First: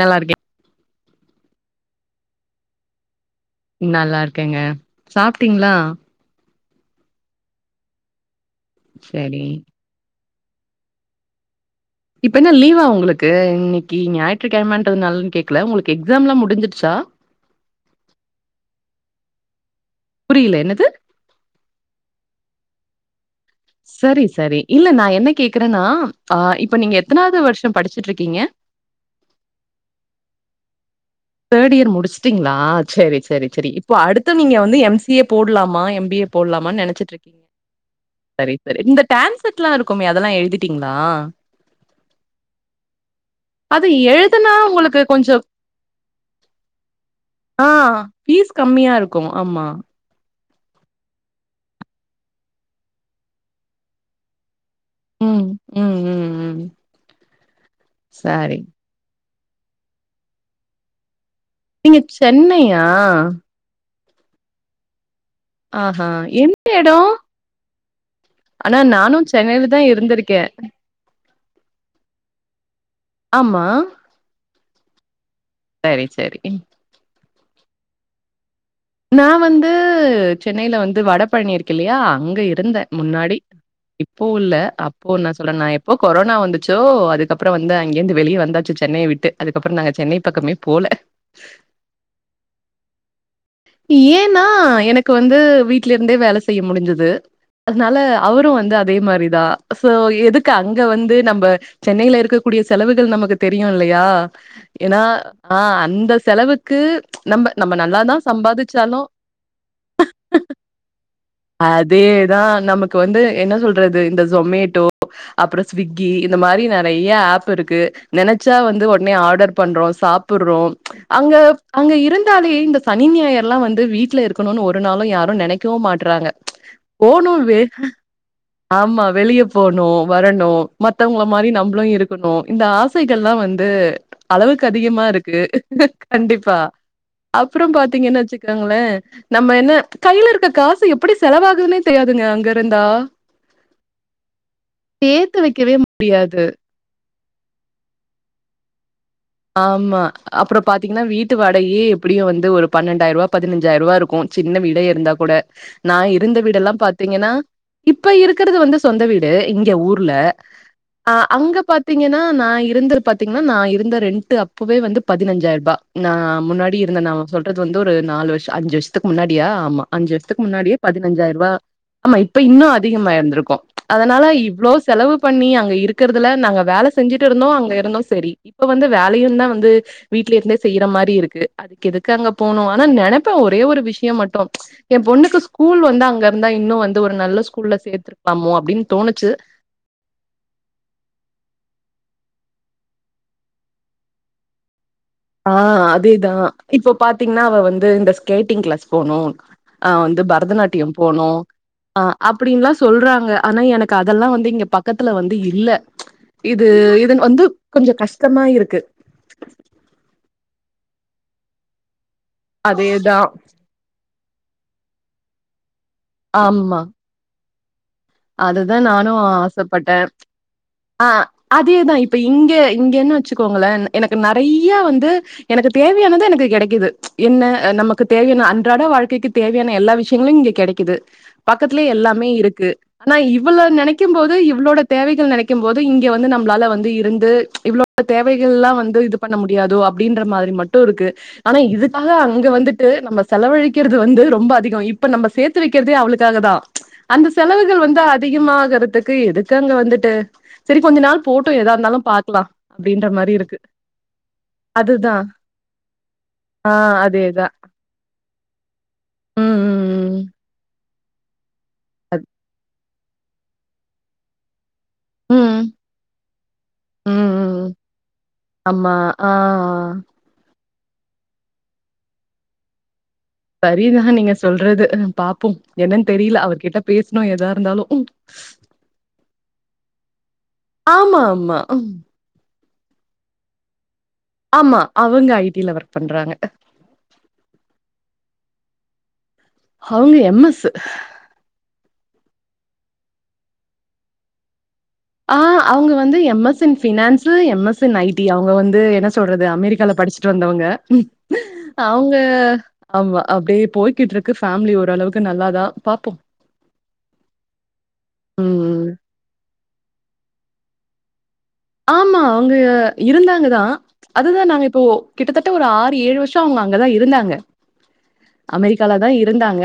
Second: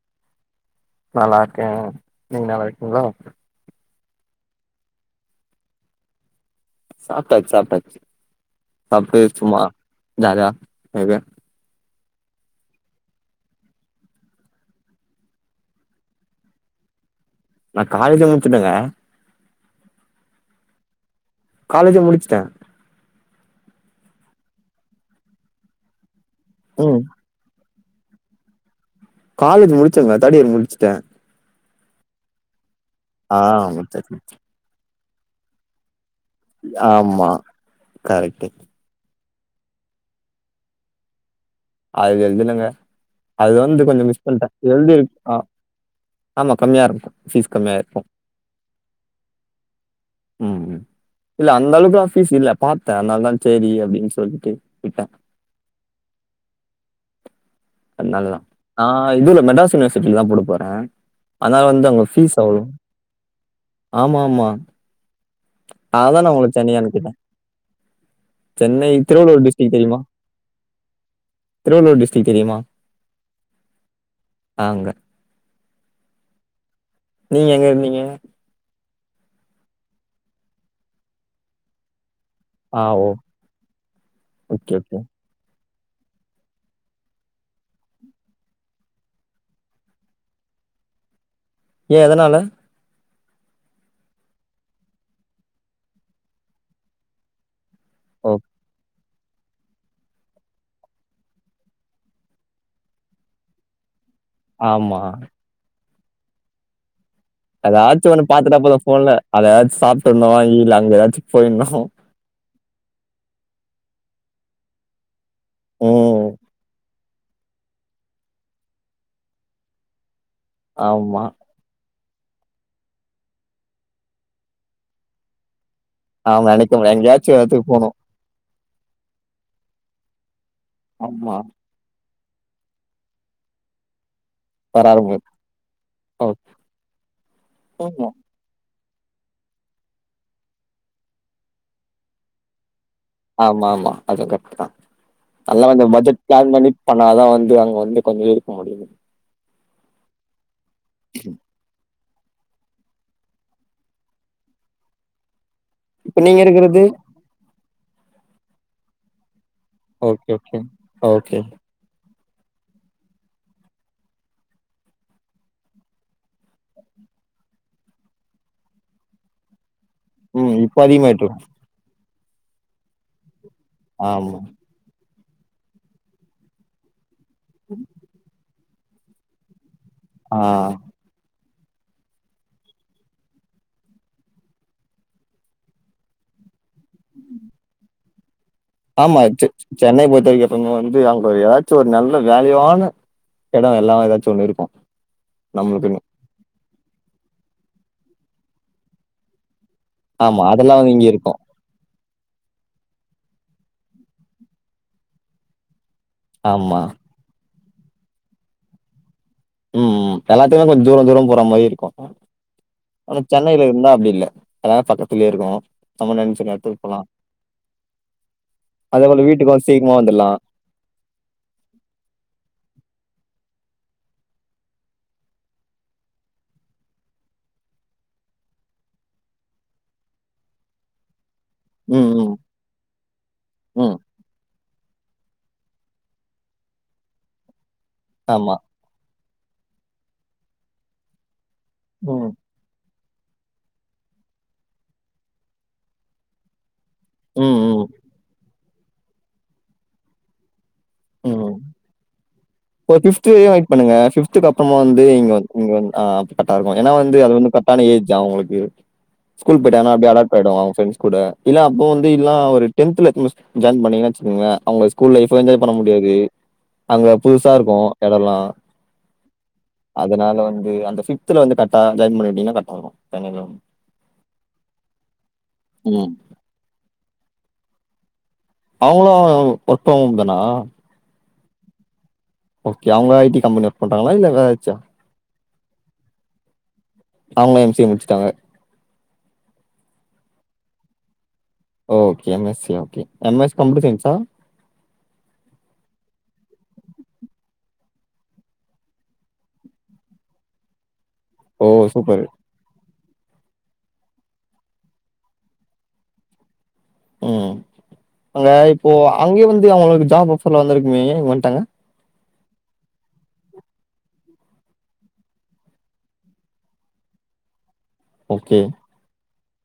நல்லாருக்கே நல்லாருக்கே நீங்க நல்லாருக்கிங்ளா நல்லாருக்கேங்க சாப்ட்டீங்ளா சாப்ட்டாச்சு சாப்ட்டாச்சு சாப்ட்டு சரி சும்மா ஜாலியா இருக்கேன் இப்ப என்னா லீவா உங்களுக்கு இன்னைக்கி ஞாயிற்றுக்கெழமன்றதுனாலன் கேக்ல உங்களுக்கு எக்ஸாம்லா முடிஞ்சிருச்சா நா காலேஜ் தா [unintelligible] புரியல என்னது காலேஜ்ஜு முடிச்ட்டே செரி செரி இல்ல நா என்ன கேக்குறான்னா ஆ இப்ப நீங்க ம் எத்தனாவது வருஷ படிச்சுட்ருக்கீங்க காலேஜ் முடிச்சங்க தேடியர் முடிச்சுட்டே தேடியர் முடிச்ட்டீங்ளா செரி ஆ செரி செரி இப்போ முடிச்சாச்சு அடுத்து நீங்க வந்து எம் சி ஏ போட்லாமா எம் பி ஏ போல்லாமான்னு ஆமா நெனச்சிட்ருக்கீங்க கரெக்ட் செரி செரி இந்த டான் செட்ல்லாயிருக்குமே அதெல்லா எழுதிட்டீங்ளா அது எழுதலங்க அது வந்து கொஞ்சோ மிஸ் பண்ட்டே எழுதுனா உங்களுக்கு எழுதிருக் கொஞ்சோ அ ஆமா கம்மியாருக்கு ஆ ஃபீஸ் கம்மியாருக்கு ஆமா ம் ம் இல்ல அந்தளவுக்லா ஃபீஸ் இல்ல பாத்த அதனால தா சேரி அப்டின் சொல்ட்டு விட்டே ம் ம் ம் ம் அதனாலதா சரி நா இதுல மெட்ராஸ் யூனிவர்சிட்டில தா போட போறே அதனால வந்து நீங்க அவுங்க ஃபீஸ் அவ்ளோ சென்னையா? ஆமா ஆமா ஆஹா! அதான நா உங்கள எந்த சென்னை எடம்? அனுப்பிட்டே ஆனா சென்னை நானும் திருவள்ளுவர் சென்னையில டிஸ்டிக் தான் தெரியுமா இருந்திருக்கேன். திருவள்ளுவர் டிஸ்ட்ரிக் தெரியுமா ஆமா. அங்க செரி செரி நீங்க எங்க இருந்தீங்க நா வந்து சென்னையில வந்து வட பழனி இருக்கில்லையா அங்க இரு ந்தே ஆ ஓ முன்னாடி இப்போ இல்ல ஓகே ஓகே அப்போ நா சொல்றே நா எப் போ கொரோனா வந்துச்சோ அதுக்கப்பற வந்து அங்கேந்து வெளிய வந்தாச்சு சென்னைய விட்டு அதுக்கப்பற நாங்க சென்னை பக்கமே போல ஏ எதனால ஏன்னா எனக்கு வந்து வீட்லருந்தே வேல செய்ய முடிஞ்சது அதனால ஓ அவரு வந்து அதே மாரிதா சோ எதுக்கு அங்க வந்து நம்ப சென்னைல இருக்கக்கூடிய செலவுகள் நமக்கு தெரியு இல்லையா ஆமா ஏன்னா ஆ அந்த செலவுக்கு ப்ச் நம்ம நம்ம ஏதாச்சு நல்லானா ஒண்ணு பாத்துட்டா போது ஃபோன்ல அத ஆச்சு சாப்டுர்னு இல்ல அங்க ஏதாச்சு போயிர்னு அதே தா நமக்கு வந்து என்ன சொல்றது இந்த சொமேட்டோ அப்ற ஸ்விக்கி ம் இந்த மாரி நெ றைய ஆப் இருக்கு நெனச்சா வந்து ஒட்னே ஆர்டர் பண்றோ சாப்புட்றோ ஆமா அங்க அங்க இருந்தாலே இந்த சனி ஞாயறுல்லா வந்து வீட்ல இருக்கணுனு ஒரு நாளு யாரு நெனைக்கவு மாட் றாங்க ஆமா நெனைக்க முடியாது எங்கயாச்சு போனு வெ எடத்துக்கு போனு ஆமா வெளிய போணு வரணு மத்தவங்கள ஆமா மாரி நம் மளு இருக்கணு இந்த ஆசைகள்லா வந்து அளவுக்கு அதிகமா வராரும்போது இருக்கு ஓகே கண்டிப்பா அப்புற ஆமா பாத்தீங்கன்னாச்சு கங்களே நம்ம என்ன கையில இருக்க காசு எப்டி செலவாகுதுன்னே தெரியாதுங்க அங்க இருந்தா ஆமா ஆமா அதுவு கரெக்ட் தா சேர்த்து நல்லா வைக்கவே வந்து பட்ஜெட் முடியாது. பிளான் பண்ணி பண்ணாதா வந்து அங்க வந்து கொஞ்ச இருக்க முடியுது ஆமா அப்புற பாத்தீங்கன்னா வீட்டு வாடகயே எப்டியு வந்து ஒரு பன்னெண்டாயிரருவா பதினஞ்சாயிரருவா இருக்கு சின்ன வீடே இருந்தா கூட நா இப்ப இருந்த நீங்க வீடெல்லா இருக்கறது பாத்தீங்கன்னா இப்ப இருக்குறது வந்து சொந்த வீடு இங்க ஊர்ல ஓகே ஓகே அ ஓகே அங்க பாத் தீங்கன்னா நா இருந்தர் பாத்தீங்கன்னா நா இருந்த ரெண் டு அப்பவே வந்து பதினஞ்சாயிருபா நா முன்னாடி இருந்த நா சொல்றது வந்து ஒரு நாலு வருஷ அஞ்சு வருஷத் துக்கு முன்னாடியா ஆமா அஞ்சு வருஷத்துக்கு ம் முன்னாடியே இப்ப அதிகமாயிட்ருக்கு பதினஞ்சாயிருவா ஆமா இப்ப இன்னு அதிகமாயிருந்திருக்கு அதனால ஆமா இவ்ளோச் செலவு பண்ணி அங்க இருக்கறதுல நாங்க வேல செஞ்சுட்டு இருந்தோ அங்க இருந்தோ சரி இப்ப வந்து வேலயுந்தா வந்து வீட்ல ஆ இருந்தே செய்ற மாரி இருக்கு அதுக்கு எதுக்கு அங்க போணு ஆனா நெனப்பே ஒரே ஒரு விஷயோ மட்டு எ பொண்ணுக்கு ஸ்கூல் வந்து அங்க இருந்தா இன்னு வந்து ஒரு நல்ல ஸ்கூல்ல சேத்திருக்கலாமோ அப்டின் ஆமா செ சென்னைய பொறுத்த வரைக்கு எப்பயுமே வந்து ஆமா கொஞ்ச ஏதாச்சு ஒரு நல்ல வேல்யுவான எடொ எல்லா ஏதாச்சு ஒன்னு இருக்கு ஆ அதேதா இப்போ பாத்தீங்கன்னா அவ வந்து இந்த ஸ்கேட்டிங் கிளாஸ் போனு ஆ வந்து ஆமா. அதெல்லாம் பரதநாட்டிய வந்து இங்க போணு இருக்கும். அ அப்டின்ல்லா சொல்றாங்க ஆனா எனக்கு அதெல்லா வந்து இங்க பக்கத்துல வந்து இல்ல இது ஆமா. இது வந்து கொஞ்ச கஷ்டமா இருக்கு ம் எல்லாத்துகு கொஞ்ச தூரோ தூரோ போற மாரி இருக்கு ஆனா அதேதான் சென்னையில இருந்தா அப்டி இல்ல எல்லா பக்கத்துலயே இருக்கு நம்ம நெனச்ச நேரத்துக்கு போலா அதுதா நானு வீட்டுக்கும் சீக்கிரமா ஆசப்பட்டே வந்துடலாம். ஆ அதேதா இப்ப இங்க இங்க என்ன வெச்சுக்கோங்களே எனக்கு நெறைய வந்து எனக்கு தேவையானது எனக்கு கெடைக்குது என்ன நமக்கு தேவையான அன்றாட வாழ்க்கைக்கு தேவையான எல்லா விஷயங்களு இங்க கெடைக்குது பக்கத்துலயே ம், எல்லாமே ம், இருக்கு ஆனா இவள ம். நெனைக்கும் போது இவளோட தேவைகள் நெனைக்கும் போது இங்க வந்து நம்ளால வந்து இருந்து இவ்ளோ தேவைகள் ஆமா. எல்லா வந்து இது பண்ண முடியாதோ அப்டின்ற மாரி மட்டு இருக்கு ஆனா இதுக் காக ம், அங்க வந்துட்டு நம்ம செலவழிக்கிறது வந்து ரொம்ப அதிக இப்ப நம்ப சேத்து வைக்கிறதே அவளுக்காக தா அந்த ம், செலவுகள் ம், வந்து அதிகமாகுறதுக்கு எதுக்கு அங்க வந்துட்டு சரி கொஞ்ச நாள் ம். போட்டு எதா இருந்தாலு பாக்குலா ஒரு அப்டின்ற மாரி வரையும் இருக்கு வெயிட் பண்ணுங்க. அப்புறமா வந்து அதுதா இங்க வந்து இங்க வந்து அ அப்ப கரெக்டா ஆ இருக்கு ஏன்னா வந்து அது அதேதா வந்து கரக் டான ஏஜ் அவங்களுக்கு ம் ஸ்கூல் போயிட்டனாங்கனா அப்டி ம் அடாப்ட் ஆயிடுவாங்க அவங்க ஃப்ரெண்ட்ஸ் கூட இல்ல அப்போ வந்து இல்லனா ஒரு டென்த்துல இங்க ஜாயின் பண்ணீங்கனு வச்சிகோங்களே அவங்க ஸ்கூல் லைஃப் ம் ம் பண்ண முடியாது அங்க புதுசா இருக்கோ எடோலா அம்மா அப் அதனால வந்து அந்த ஃபிப்த்துல வந்து கர்ட்டா ஜாயின் பண்ணிவிட்டீங்கனா கர்ட்டா இருக்கோ சரிதா நீங்க சொல்றது பாப்போ என்னன்னு ம். தெரில அவர் கிட்ட பேசுனோ எதா இருந்தாலு அவங்களு ஒர்க் ஃப்ரம் ஹோம் தானா ஆமா ஆமா ஓகே அவுங்க ஐ டி கம்பனி ஒர்க் பண்ணறாங்களா இல்ல வேற ஏதாச்சா? ஆமா அவுங்க ஐ டில ஒர்க் பண்றாங்க அவுங்க எம் சி எ முடிச்சுட்டாங்க அவுங்க M S okay M S C okay M S computer சயின்ஸா ஆ அவுங்க வந்து M S in finance M S in I T அவுங்க வந்து என்ன சொல்றது அமெரிக்கால படிச்சு முடிச்ட்டு வந்தவங்க ஓ அவுங்க சூப்பர். ஆமா அப்டியே போய்கிட்டு இருக்கு ஃபேமிலி ஓரளவுக்கு நல்லாதா பாப்போ ம் அங்க ம் ம் இப்போ அங்கயே வந்து அவுங்குளுக்கு ஜாப் ஆஃபர்லா வந்திருக்குமே ஏ இங்க வந்த்ட்டாங்க ஆமா அவுங்க இருந்தாங்கதா அதுதா நாங்க இப்போ கிட்டத்தட்ட ஒரு ஆறு ஏழு வர்சோ அவுங்க அங்கதா இருந்தாங்க ஓகே. அமெரிக்காலதா இர் ந்தாங்க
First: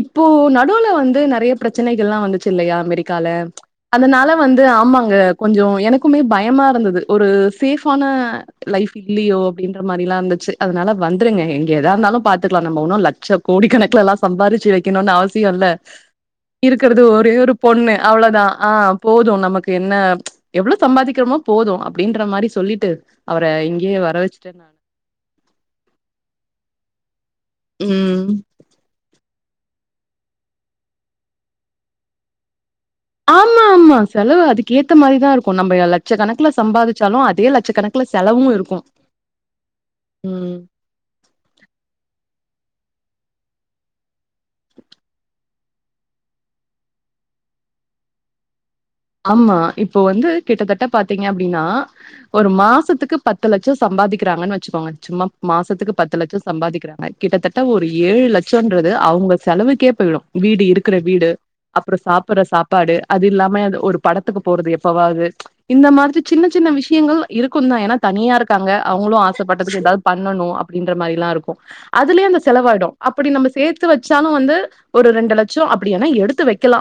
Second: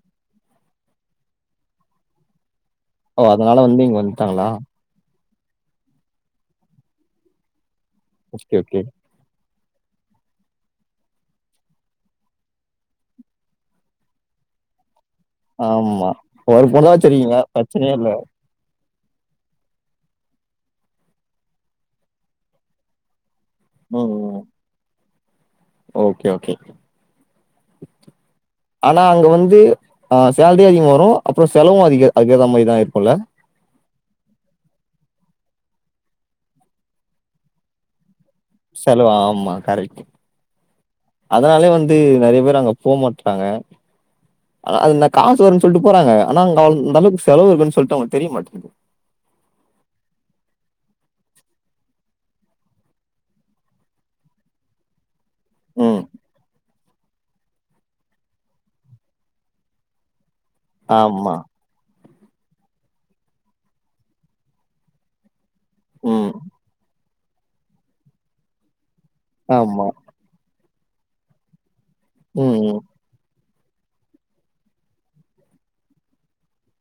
இப்போ நடுவுல வந்து நறைய பிரச்சனைகல்லா வந்துச்சு இல்லையா அமெரிக் ஓ கால அதனால வந்து இங்க அதனால வந்துட்டாங்களா? வந்து ஆமாங்க கொஞ்சோ எனக்குமே பயமா இருந்துது ஒரு சேஃபான ஓகே ஓகே. லைஃபி இல்லியோ அப்டீன்ற மாரிலா இர்ந்துச்சு அதனால வந்துருங்க எங்க எதா இருந்தாலு பாத்துக்கலா நம்ப ஒன்னோ லட்ச கோடி கணக்கலலா சம்பாறிச்சு வெக்கணோனு அவசியோ இல்ல ஆமா ஒரு பொண்ண இருக்கறது ஒரே வச்சிருக்கீங்க ஒரு பிரச்சனையே பொண்ணு இல்ல அவ்ளோதா ஆங் போது நமக்கு என்ன எவ்ளோ சம்பாதிக்கிறோமோ போது அப்டீன்ற மாதிரி சொல்லிட்டு அவர இங்கயே ம் வர ம் வச்சுட்டே நானு ஓகே ஓகே உம் ஆனா அங்க வந்து அ சேலரி அதிகமா வரோ அப்புறோ செலவோ அதிக அங்க ரொம்ப இதா இருக்கோல கேட்கவில்லை ஆமா ஆமா செலவு அதுக்கு ஏத்த மாரிதா இருக்கோ நம்ப லட்சக்கணக்குல சம்பாதிச்சாலு அதே லட்சக்கணக்குல செலவு இருக் செலவா ஆமா கரட் அதனாலே வந்து நறைய பேர் அங்க போமாட்றாங்க ஆனா அதுல காசு வருன்னு சொல்ட்டு போறாங்க ஆனா அங்க அந்த அளவுக்கு செலவு இருக்கோன்னு சொல்ட்டு அவங்குளுக்கு தெரிய மாட்டேக்குது ஆமா இப்போ வந்து கிட்டத்தட்ட பாத்தீங்க அப்டீன்னா ஒரு மாசத்துக்கு பத்து லட்சோ சம்பாதிக்கிறாங்கன்னு வச்சுக்கோங்க சும்மா மாசத்துக்கு ம் பத்து லட்சோ சம்பாதிக்கிறாங்க கிட்டத்தட்ட ஒரு ஏழு லட்சோன்றது அவுங்க செலவுக்கே போயிடோ வீடு இருக்குற வீடு ஆமா அப்புறோ சாப்புடுற சாப்பாடு அது இல்லாம அது ஒரு படத்துக்கு போறது எப்பவாவது இந்த மாதிரி ம் சின்ன சின்ன விஷயங்கள் இருக்குந்தா ஏன்னா தனியா இருக்காங்க அவுங்களு ஆசப்பட்டதுக்கு ஆமா எதாவது பண்ணணோ அப்டீன்ற மாரிலா இருக்கோ அதுலயே இந்த ம் ம் செலவாயிடோ அப்படி நம்ம சேத்து வச்சாலு வந்து ஒரு ரெண்டு லட்சோ அப்டிவேனா எடுத்து வெக்கலா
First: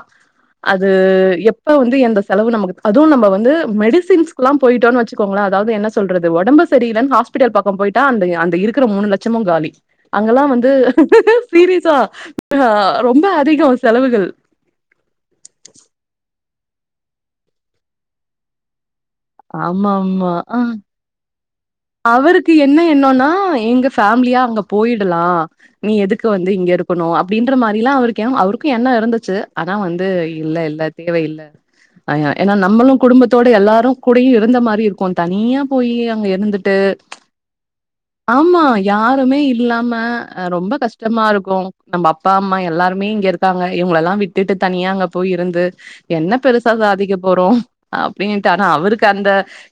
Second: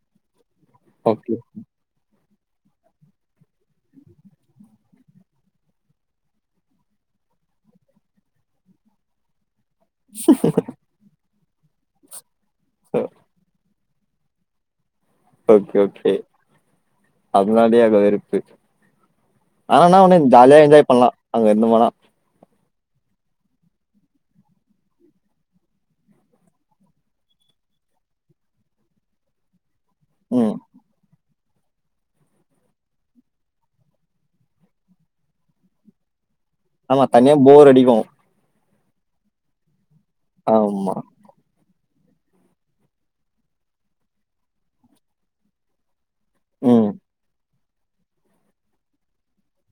அது ஓகே எப் வந்து எந்த செலவு நமக்கு அதுவு நம்ம வந்து மெடிசின்ஸ்க்குலா போயிட்டோ வெச்சுக்கோங்கலே அதாவது என்ன சொல்றது ஒடம்பு சரியலன் ஹாஸ்பிட்டல் பக்கோ போய்ட்டா அந்த இருக்குற மூணு லட்சமு காலி அங்கெல்லா வந்து சீரியஸா அ ரொம்ப அதிகோ செலவுகள் ஓகே ஓகே அதனாலயே வெறுப்பு ஆமா ஆனா ஒண்ணு ஆமா ஆ ஜாலியா என்ஜாய் பண்லா அங்க இருந்து மானா அவருக்கு என்ன எண்ணோனா எங்க ஃபேமிலியா அங்க போயிடலா நீ எதுக்கு வந்து இங்க இருக்கணு அப்டின்ற மாரிலா அவருக்கு அவருக்கு எண்ணோ இருந்துச்சு அதா வந்து ம் இல்ல இல்ல தேவயில்ல அ ஏன்னா நம்மளு குடும்பத்தோட எல்லாரு கூடையு இருந்த மாரி இருக்கு தனியா போய் அங்க இருந்துட் ஆமா தனியா போர் அடிக்கு ஆமா யாருமே இல்லாம அ ரொம்ப ஆமா கஷ்டமா இருக்கு நம்ப அப்பா அம்மா எல்லாருமே இங்க இருக்காங்க இவங்கள எல்லா விட்டுட்டு தனியா அங்க போய் இருந்து என்ன பெருசா ம் சாதிக்க போறோ அப்டின்ட்டு ஆனா அவருக்கு அந்த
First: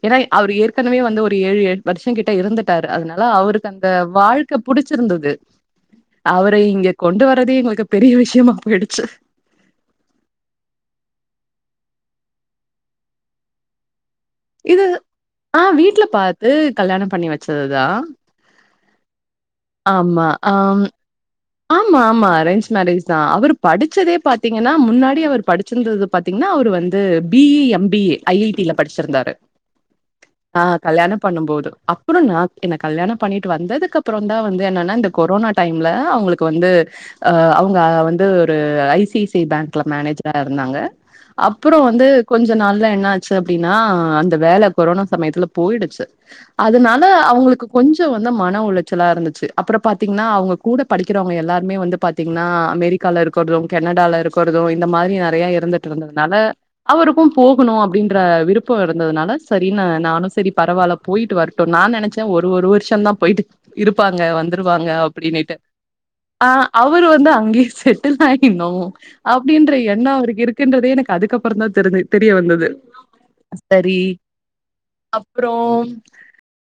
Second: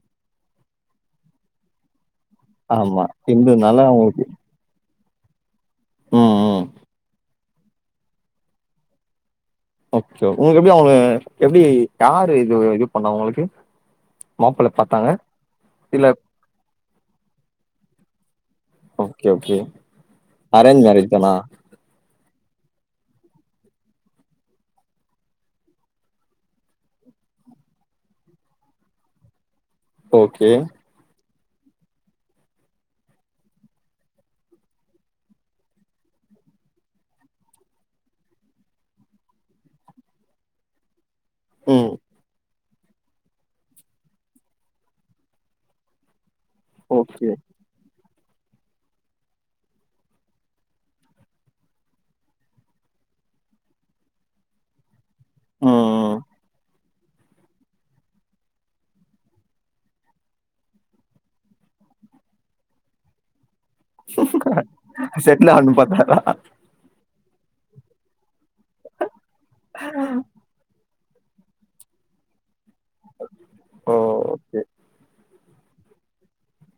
ஏனா அவர் ஏற்கனவே வந்து ஒரு ஏழு எ கிட்ட இருந்துட்டாரு ஆமா அதனால அவருக்கு இந்துனால அந்த அவங்களுக்கு வாழ் கு புடிச்சிருந்தது ம் ம் அவரை இங்க கொண்டு வரதே எங்களுக்கு பெரிய விஷயமா போயிடுச்சு ஓகே உங்களுக்கு எப்டி அவங்க எப்டி யாரு இது இது பண்ணா உங்களுக்கு மாப்பிள்ள பாத்தாங்க இல்ல து கல்யாணம் பண்ணி வச்சதுதா ஓகே ஓகே அரேஞ்ச் மேரேஜ் தானா ஆம் ஆமா அரேஞ்ச் மேரேஜ் தா அவர் படிச்சதே பாத்தீங்கன்னா முன்னாடி அவர் படிச்சிருந்தது பாத்தீங்ன்னா அவரு வந்து B E M B A I I டில படிச்சிருந்தாரு ஓகே ஆ கல்யாணம் பண்ணும் போது அப்புறம்னா என்ன கல்யாணம் பண்ணிட்டு வந்ததுக்கு அப்புறந் தா வந்து என்னன்னா இந்த கொரோனா டைம்ல அவுங்ளுக் கு வந்து அவுங்க வந்து ஒரு ஐ சி சி ஐ பேங்க்ல மேனேஜரா இருந்தாங்க அப்புறோ ம் வந்து கொஞ் கொஞ்ச நாள்ல என்ன ஆச்சு அப்டின்னா அந்த வேல கொரோனா சமயத்துல போயிடுச்சு அதனால ஓகே அவுங்களுக்கு கொஞ்ச வந்து மன உளைச்சலா இருந்துச்சு அப்புறோ பாத்தீங்ன்னா அவங்க கூட படிக் கிறவங்க எல்லாருமே வந்து பாத்தீங்ன்னா அமெரிக்கால இருக்குறது கெனடால இருக் குறது இந்த மாரி நெறைய ம் இருந்துட்டு ம் இருந்ததுனால அவருக்கு போகணு அப்டின்ற விருப்பம் இருந்ததுனால சரின்னு நானு செரி பரவால்ல போயிட்டு வரட்டு நா நெனச்சே ஒரு ஒரு வர்ஷந்தா போயிட்டு இருப்பாங்க வந்துருவாங்க அப்டின்னுட்டு பாத்தாக்கா அ அவுர் வந்து அங்கியே செட்டில் ஆயின்னு அப்டின்ற எண்ணோ அவருக்கு இருக் குன்றதே எனக்கு அதுக்கப்புறந் தா தெர்து தெரிய வந்தது ஓ சரி ஓகே அப்றோம்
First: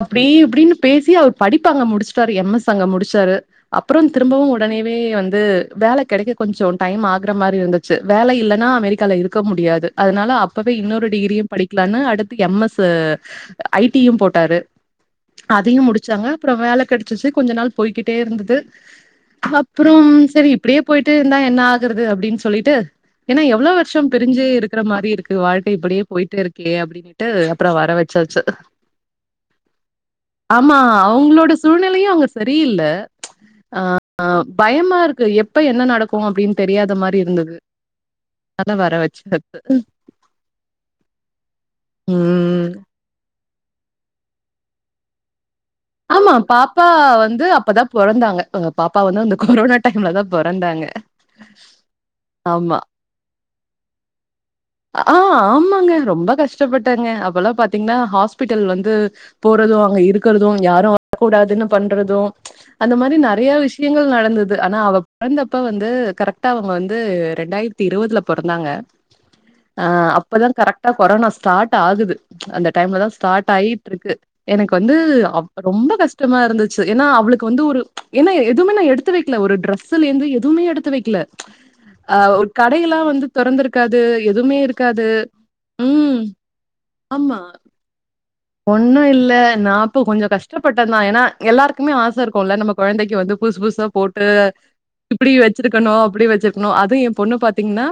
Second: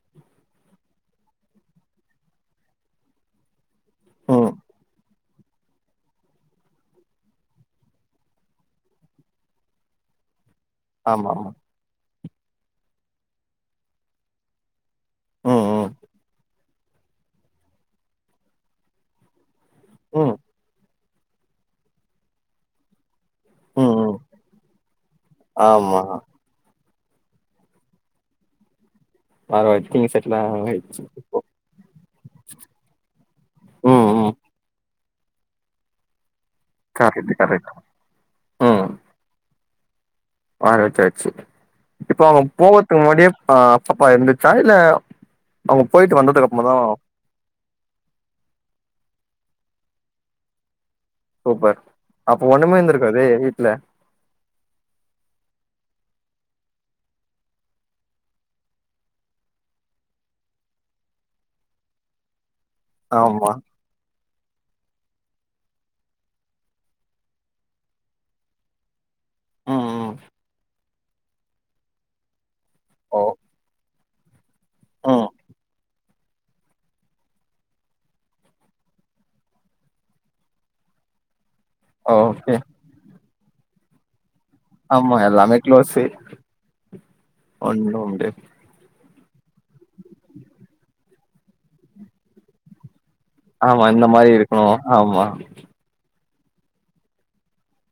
அப்டி இப்டின்னு பேசி அவர் படிப்பங்க முடிச்சிட்டாரு எம் எஸ் அங்க முடிச்சாரு அப்புறோ திரும்பவு ம் உடனேவே வந்து வேல கெடைக்க கொஞ்சோ டைம் ஆகுற மாரி இருந்துச்சு வேல இல்லன்னா அமெரிக்கால இருக்க முடியாது அதனால அப் பவே இன்னொரு ஆமா டிகிரியு படிக்கலான்னு அடுத்து எம் எஸ் ஐ டியும் போட்டாரு ஆமா ம் அதையு ம் முடிச்சாங்க அப்புறோ வேல கெடைச்சுச்சு கொஞ்ச நாள் போய்கிட்டே இருந்தது அப்புறோ ம் சரி இப்டியே போயிட்டு இருந்தா என்ன ஆகுறது அப்டின்னு சொல்லிட்டு ஏனா எவ்ளோ ம் வர்ஷோ ம் பிரிச்சே இருக்கற மாரி இருக்கு வாழ்க்கை ஆமா இப்படியே போயிட்டு இருக்கே அப்டின்னு ட்டு அப்பறோ வர வெச்சாச்சு வரவெச்சிடிங்க செட்டில் ஆகாமயே [unintelligible] சூழ்நெலையு அங்க செரியில்ல அ ம் அ ம் பயமா இருக்கு எப்ப என்ன நடக்கு அப்டின் தெரியாத மாரி கரெக்ட் இருந்தது கரெக்ட் தானா ம் வர வச்சு வர வச்சாச்சு இப்ப அவுங்க ம் போவறதுக்கு முன்னாடியே அ பாப்பா இருந்துச்சா இல்ல அவங்க போயிட்டு ஆமா வந்ததுக்கு அப்புறமா தா பாப்பா வந்து அப்பதா பொறந்தாங்க எங்க பாப்பா வந்து அந்த கொரோனா டைம்ல தா பொறந்தாங்க சூப்பர் அப்ப ஒண்ணுமே ஆமா இருந்திருக்காதே வீட்ல ஆ ஆமாங்க ரொம்ப கஷ்டப்பட்டேங்க அப்பலா பாத்தீங்ன்னா ஹாஸ்பிட்டல் வந்து போறது அங்க இருக்குறது யாரு வரக்கூடாதுன்னு பண்றது அந்த மாரி ஆமா நெறையா விஷ் விஷ்யங்கள் நடந்தது ஆனா அவ பொறந்தப்ப வந்து கரெக்டா அவுங்க வந்து ரெண்டாயிரத்தி இருவதுல பொறந்தாங்க ம் அ ம் அப்பதா கரெக்டா கொரோனா ஸ்டாட் ஆகுது அந்த டைம்ல தா ஓ ஸ்டாட் ஆகிட்ருக்கு எனக்கு வந்து ம் அவ் ரொம்ப கஷ்டமா இருந்துச்சு ஏனா அவளுக்கு வந்து ஒரு ஏனா எதுமே நா எடுத்து வைக்கல ஒரு ட்ரெஸ் ஸ்ல இருந்து எதுமே எடுத்து வைக்கல அ ஒரு ஓகே கடையெல்லா வந்து தொறந்துருக்காது எதுமே இரு இருக்காது ஆமா எல்லாமே க்ளோஸு ம் ஆமா ஒண்ணும் முடியாது ஒண்ணு இல்ல நா அப்போ கொஞ்சோ கஷ்டப்பட்டந்தா ஏனா எல்லாருக்குமே ஆச இருக்குல்ல நம்ம கொழந்தைக்கு வந்து புதுசு ஆமா புதுசா இந்த போட்டு மாரி இருக்கணு ஆமா இப்டி வச்சுருக்கணு அப்டி வச்சுருக்கணு அது எ பொண்ண பாத்தீங்கன்னா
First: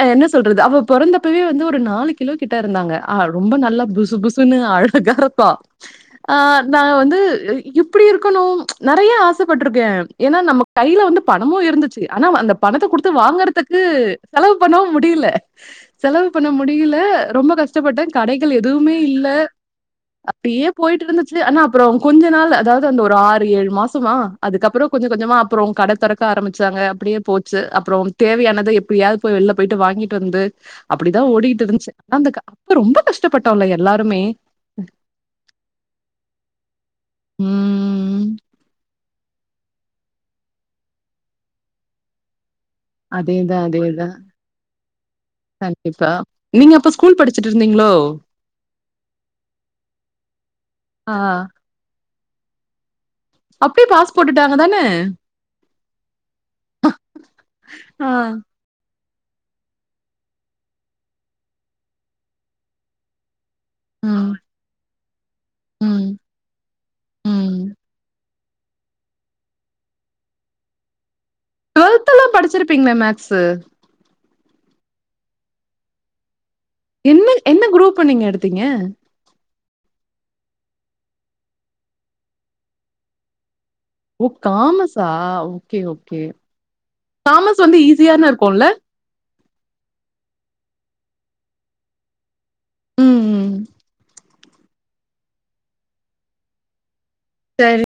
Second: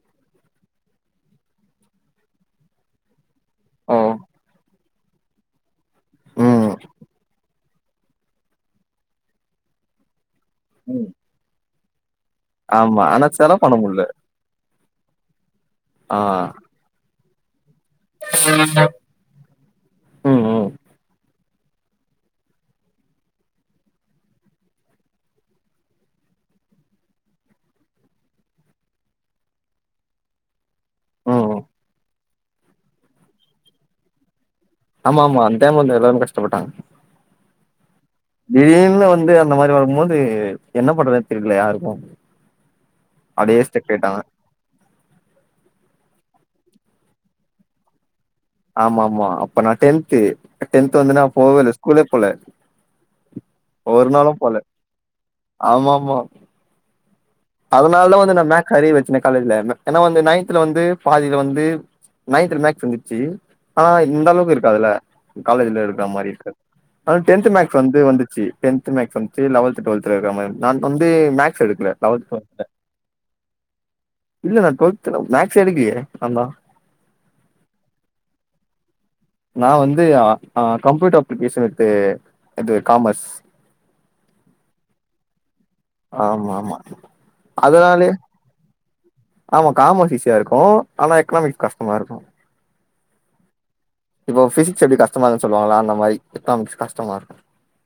அ என்ன சொல்றது அவ பொறந்தப்பவே வந்து ஒரு நாலு கிலோ கிட்ட இருந்தாங்க ஆ ரொம்ப நல்லா ஓ புசு புசுன்னு அழகா இருப்பா ஆ ம் நா வந்து இப்டி இருக்கணும் நெறய ஆசப்பட்ருக்கே ஏனா நம்ம கைல ம். வந்து பணமு இருந்துச்சு ஆனா அந்த பணத்த ஆமா குடுத்து ஆனா செலவு பண்ண வாங்கறதுக்கு முடில செலவு பண்ணவு முடில ஆ செலவு பண்ண முடில ரொம்ப கஷ் கஷ்டப்பட்டே கடைகள் எதுவுமே இல்ல ம் அப்டியே ம் போய்ட்டு இருந்துச்சு ஆனா அப்பறோ கொஞ்ச நாள் அதாவது அந்த ஒரு ஆறு ஏழு மாசமா அதுக்கப்பறோ கொஞ்ச கொஞ்சமா அப்பறோ கட தொறக்க ஆரம்முச்சாங்க அப்டியே போச்சு அப்பறோ தேவையானத எப்டியாவது போய் வெளில போய்ட்டு வாங்கிட்டு வந்து அப்பிடிதா ம் ஓடிக்கிட்ருந்ச்சு அந்த அப்ப ரொம்ப கஷ்டப்பட்டோல எல்லாருமே ஆமா ஆமா அந்த டைம் வந்து எல்லாரு கஷ்டப்பட்டாங்க ம் திடீர்னு வந்து இந்த மாரி வரும்போது என்ன பண்றதுன் தெரில யாருக்கு அதேதா அப்டியே ஸ்டக் அதேதா ஆயிட்டாங்க கண்டிப்பா நீங்க அப்ப ஸ்கூல் படுச்சுட்ருந்தீங்களோ ஆமா ஆமா அப்ப நா டென்து டென்த் ஆ வந்து நா போவே இல்ல ஸ்கூலே போல அப்டியே ஒரு பாஸ் நாளு போட்டுட்டாங்க போல தான ஆ அதுனாலதா வந்து நா மேக்ஸ் அரியர் வச்சனே காலேஜ்ல ஏனா வந்து நைன்த்ல வந்து பாதில வந்து நைன்த்ல மேக்ஸ் வந்ச்சு ஆனா இந்த ம் அளவுக்கு இருக்காதுல காலேஜுல இருக்குற ம் மாரி இருக்காது ஆனா டென்த் ம் மேக்ஸ் வந்து வந்துச்சு டென்து மேக்ஸ் வந்துச்சு லவல்த்து டுவல்த்ல இருக்கா மாரி நா வந்து மேக்ஸ் எடு டுவெல்த்லா லவல்த்து வண்டே படிச்சிருப்பீங்களே மேக்ஸு இல்ல நா டுவெல்த்ல மேக்ஸே எடுக்கலயே நாந் தா என்ன என்ன குரூப்பு நீங்க எடுத்தீங்க நா வந்து அ அ கம்ப்யூட்டர் அப்ளிகேஷன் வித் இது காமர்ஸ் ஓ காமஸா ஓகே ஓகே ஆமா ஆமா காமஸ் வந்து அதனாலே ஈஸியான இருக்குல ஆமா காமஸ் ஈஸியா இருக்கு ஆனா எக்னாமிக்ஸ் கஷ்டமா இருக்கு ம் ம் இப்போ பிசிக்ஸ் எப்டி கஷ்டமா இருக்குது சொல்வாங்கல்ல அந்த மாரி எக்னாமிக்ஸ் கஷ்டமா இருக்கு சரி